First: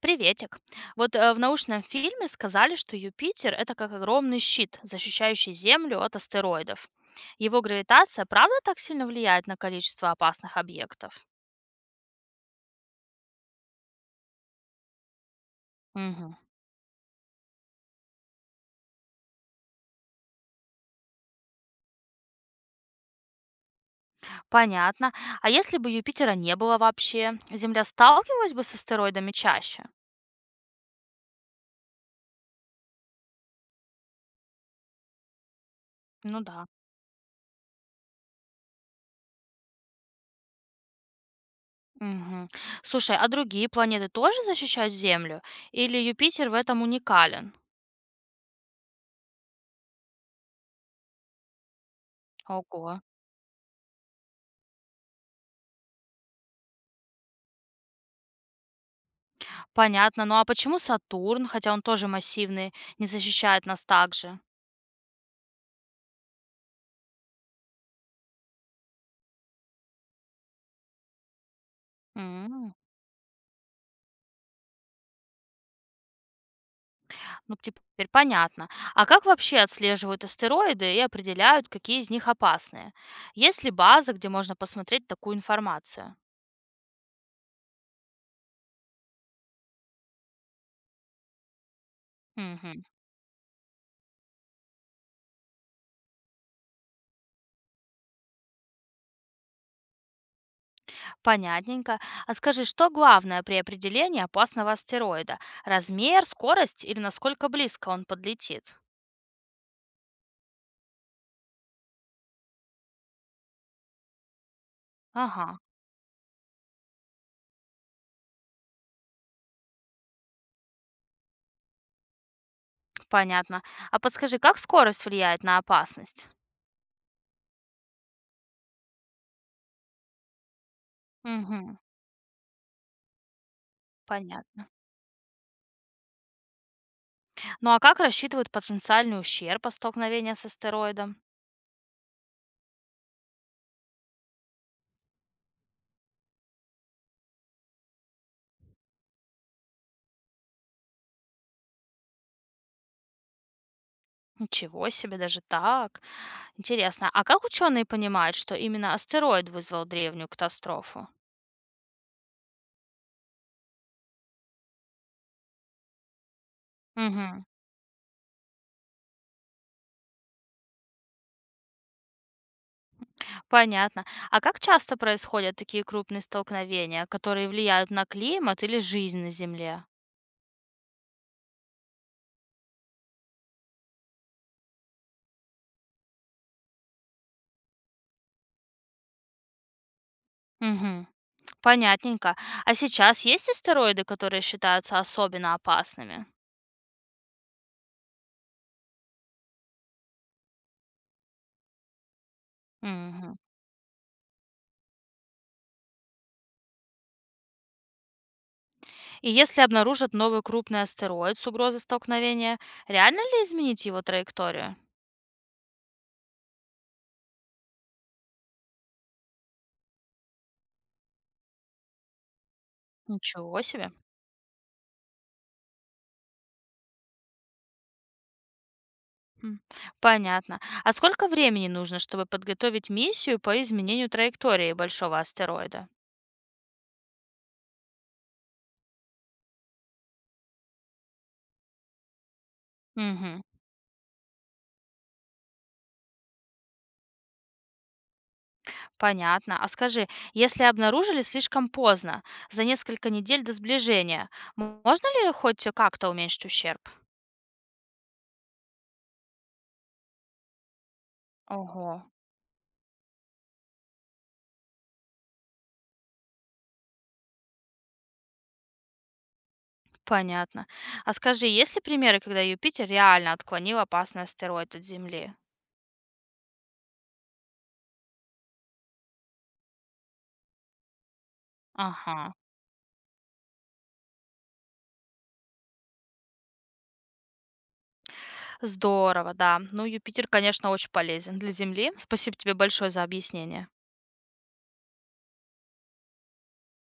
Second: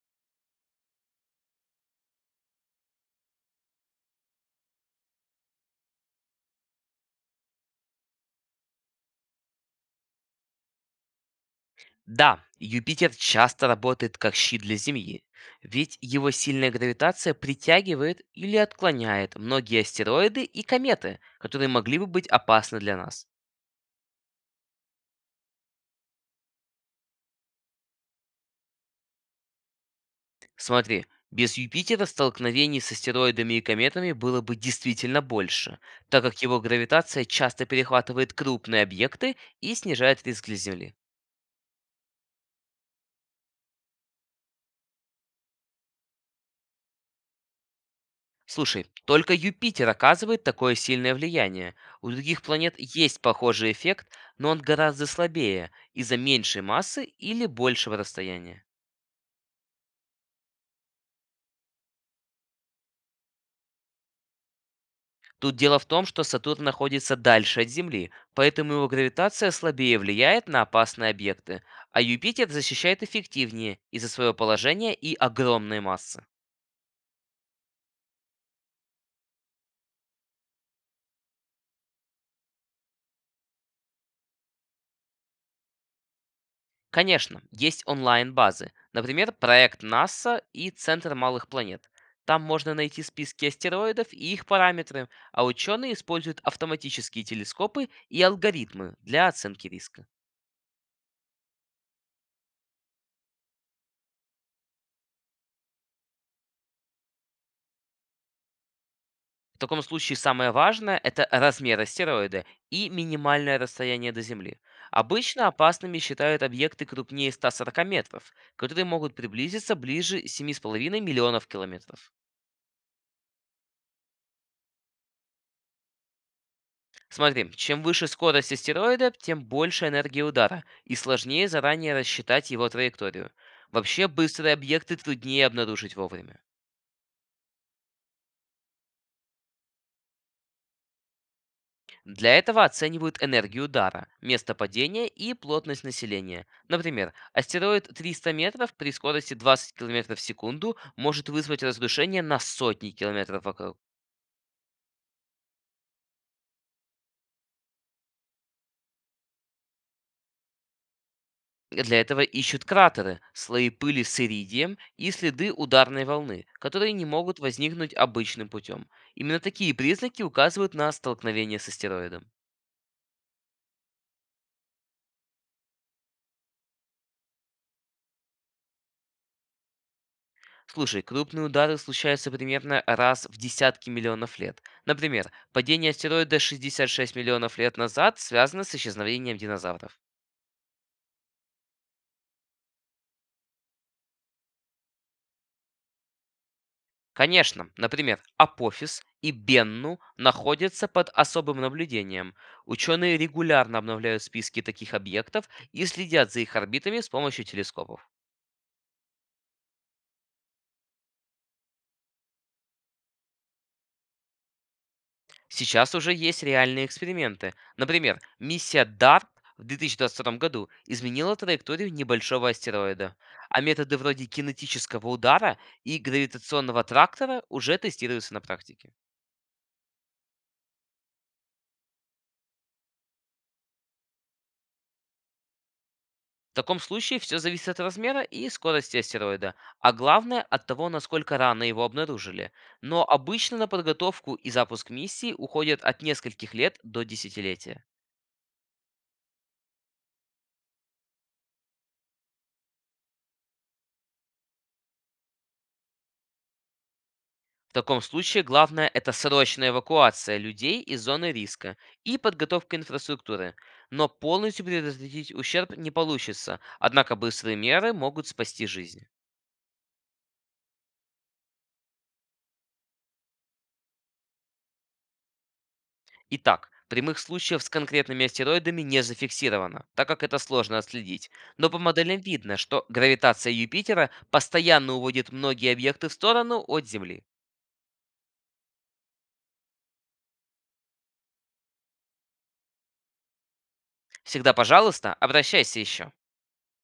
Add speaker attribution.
Speaker 1: Приветик. В научном фильме сказали, что Юпитер это как огромный щит, защищающий Землю от астероидов. Его гравитация, правда, так сильно влияет на количество опасных объектов?
Speaker 2: Да, Юпитер часто работает как щит для Земли, ведь его
Speaker 1: Мгм.
Speaker 2: сильная гравитация притягивает или отклоняет многие астероиды и кометы, которые могли бы быть опасны для нас.
Speaker 1: Понятно. А если бы Юпитера не было вообще, Земля сталкивалась бы с астероидами чаще?
Speaker 2: Смотри, без Юпитера столкновений с астероидами и кометами было бы действительно больше, так
Speaker 1: Ну
Speaker 2: как его
Speaker 1: да.
Speaker 2: гравитация часто перехватывает крупные объекты и снижает риск для Земли.
Speaker 1: Мгм. Слушай, а другие планеты тоже защищают Землю? Или Юпитер в этом уникален?
Speaker 2: Слушай, только Юпитер оказывает такое сильное влияние. У других планет
Speaker 1: Ого.
Speaker 2: есть похожий эффект, но он гораздо слабее из-за меньшей массы или большего расстояния.
Speaker 1: Понятно. Ну а почему Сатурн, хотя он тоже массивный, не защищает нас так же?
Speaker 2: Тут дело в том, что Сатурн находится дальше от Земли, поэтому его гравитация слабее влияет на опасные объекты, а Юпитер
Speaker 1: М,
Speaker 2: защищает эффективнее из-за своего положения и огромной массы.
Speaker 1: ну, теперь понятно. А как вообще отслеживают астероиды и определяют, какие из них опасные? Есть ли база, где можно посмотреть такую информацию?
Speaker 2: Конечно, есть онлайн-базы. Например, проект НАСА и Центр малых планет. Там можно
Speaker 1: Мгм.
Speaker 2: найти списки астероидов и их параметры, а ученые используют автоматические телескопы и алгоритмы для оценки риска.
Speaker 1: Понятненько. А скажи, что главное при определении опасного астероида? Размер, скорость или насколько близко он подлетит?
Speaker 2: В таком случае самое важное — это размер астероида и минимальное расстояние до Земли. Обычно
Speaker 1: Ага,
Speaker 2: опасными считают объекты крупнее 140 метров, которые могут приблизиться ближе семи с половиной миллионов километров.
Speaker 1: понятно. А подскажи, как скорость влияет на опасность?
Speaker 2: Смотри, чем выше скорость астероида, тем больше энергии удара, и сложнее
Speaker 1: Мгм,
Speaker 2: заранее рассчитать его траекторию. Вообще, быстрые
Speaker 1: понятно.
Speaker 2: объекты труднее обнаружить вовремя.
Speaker 1: Ну а как рассчитывают потенциальный ущерб от столкновения с астероидом?
Speaker 2: Для этого оценивают энергию удара, место падения и плотность населения. Например, астероид 300 метров при скорости 20 километров в секунду может вызвать разрушение на сотни километров вокруг.
Speaker 1: Ничего себе, даже так. Интересно, а как ученые понимают, что именно астероид вызвал древнюю катастрофу?
Speaker 2: Для этого ищут кратеры, слои пыли с иридием и следы ударной волны, которые не могут
Speaker 1: Мгм.
Speaker 2: возникнуть обычным путем. Именно такие признаки указывают на столкновение с астероидом.
Speaker 1: Понятно. А как часто происходят такие крупные столкновения, которые влияют на климат или жизнь на Земле?
Speaker 2: Слушай, крупные удары случаются примерно раз в десятки миллионов лет. Например, падение астероида 66 миллионов лет назад связано с исчезновением динозавров.
Speaker 1: Мгм. Понятненько. А сейчас есть астероиды, которые считаются особенно опасными?
Speaker 2: Конечно, например, Апофис и Бенну находятся под особым наблюдением. Ученые
Speaker 1: Мгм.
Speaker 2: регулярно обновляют списки таких объектов и следят за их орбитами с помощью телескопов.
Speaker 1: И если обнаружат новый крупный астероид с угрозой столкновения, реально ли изменить его траекторию?
Speaker 2: Сейчас уже есть реальные эксперименты. Например, миссия DART в 2022 году изменила траекторию небольшого астероида, а
Speaker 1: Ничего себе.
Speaker 2: методы вроде кинетического удара и гравитационного трактора уже тестируются на практике.
Speaker 1: М, понятно. А сколько времени нужно, чтобы подготовить миссию по изменению траектории большого астероида?
Speaker 2: В таком случае все зависит от размера и скорости астероида, а главное от того, насколько рано его обнаружили. Но
Speaker 1: Мгм.
Speaker 2: обычно на подготовку и запуск миссии уходят от нескольких лет до десятилетия.
Speaker 1: Понятно. А скажи, если обнаружили слишком поздно, за несколько недель до сближения, можно ли хоть как-то уменьшить ущерб?
Speaker 2: В таком случае главное это срочная эвакуация людей из зоны риска
Speaker 1: Ого,
Speaker 2: и подготовка инфраструктуры. Но полностью предотвратить ущерб не получится, однако быстрые меры могут спасти жизни.
Speaker 1: понятно. А скажи, есть ли примеры, когда Юпитер реально отклонил опасный астероид от Земли?
Speaker 2: Итак, прямых случаев с конкретными астероидами не зафиксировано, так как это сложно отследить. Но по моделям
Speaker 1: Ага,
Speaker 2: видно, что гравитация Юпитера постоянно уводит многие объекты в сторону от Земли.
Speaker 1: здорово, да. Ну, Юпитер, конечно, очень полезен для Земли. Спасибо тебе большое за объяснение.
Speaker 2: Всегда, пожалуйста, обращайся еще.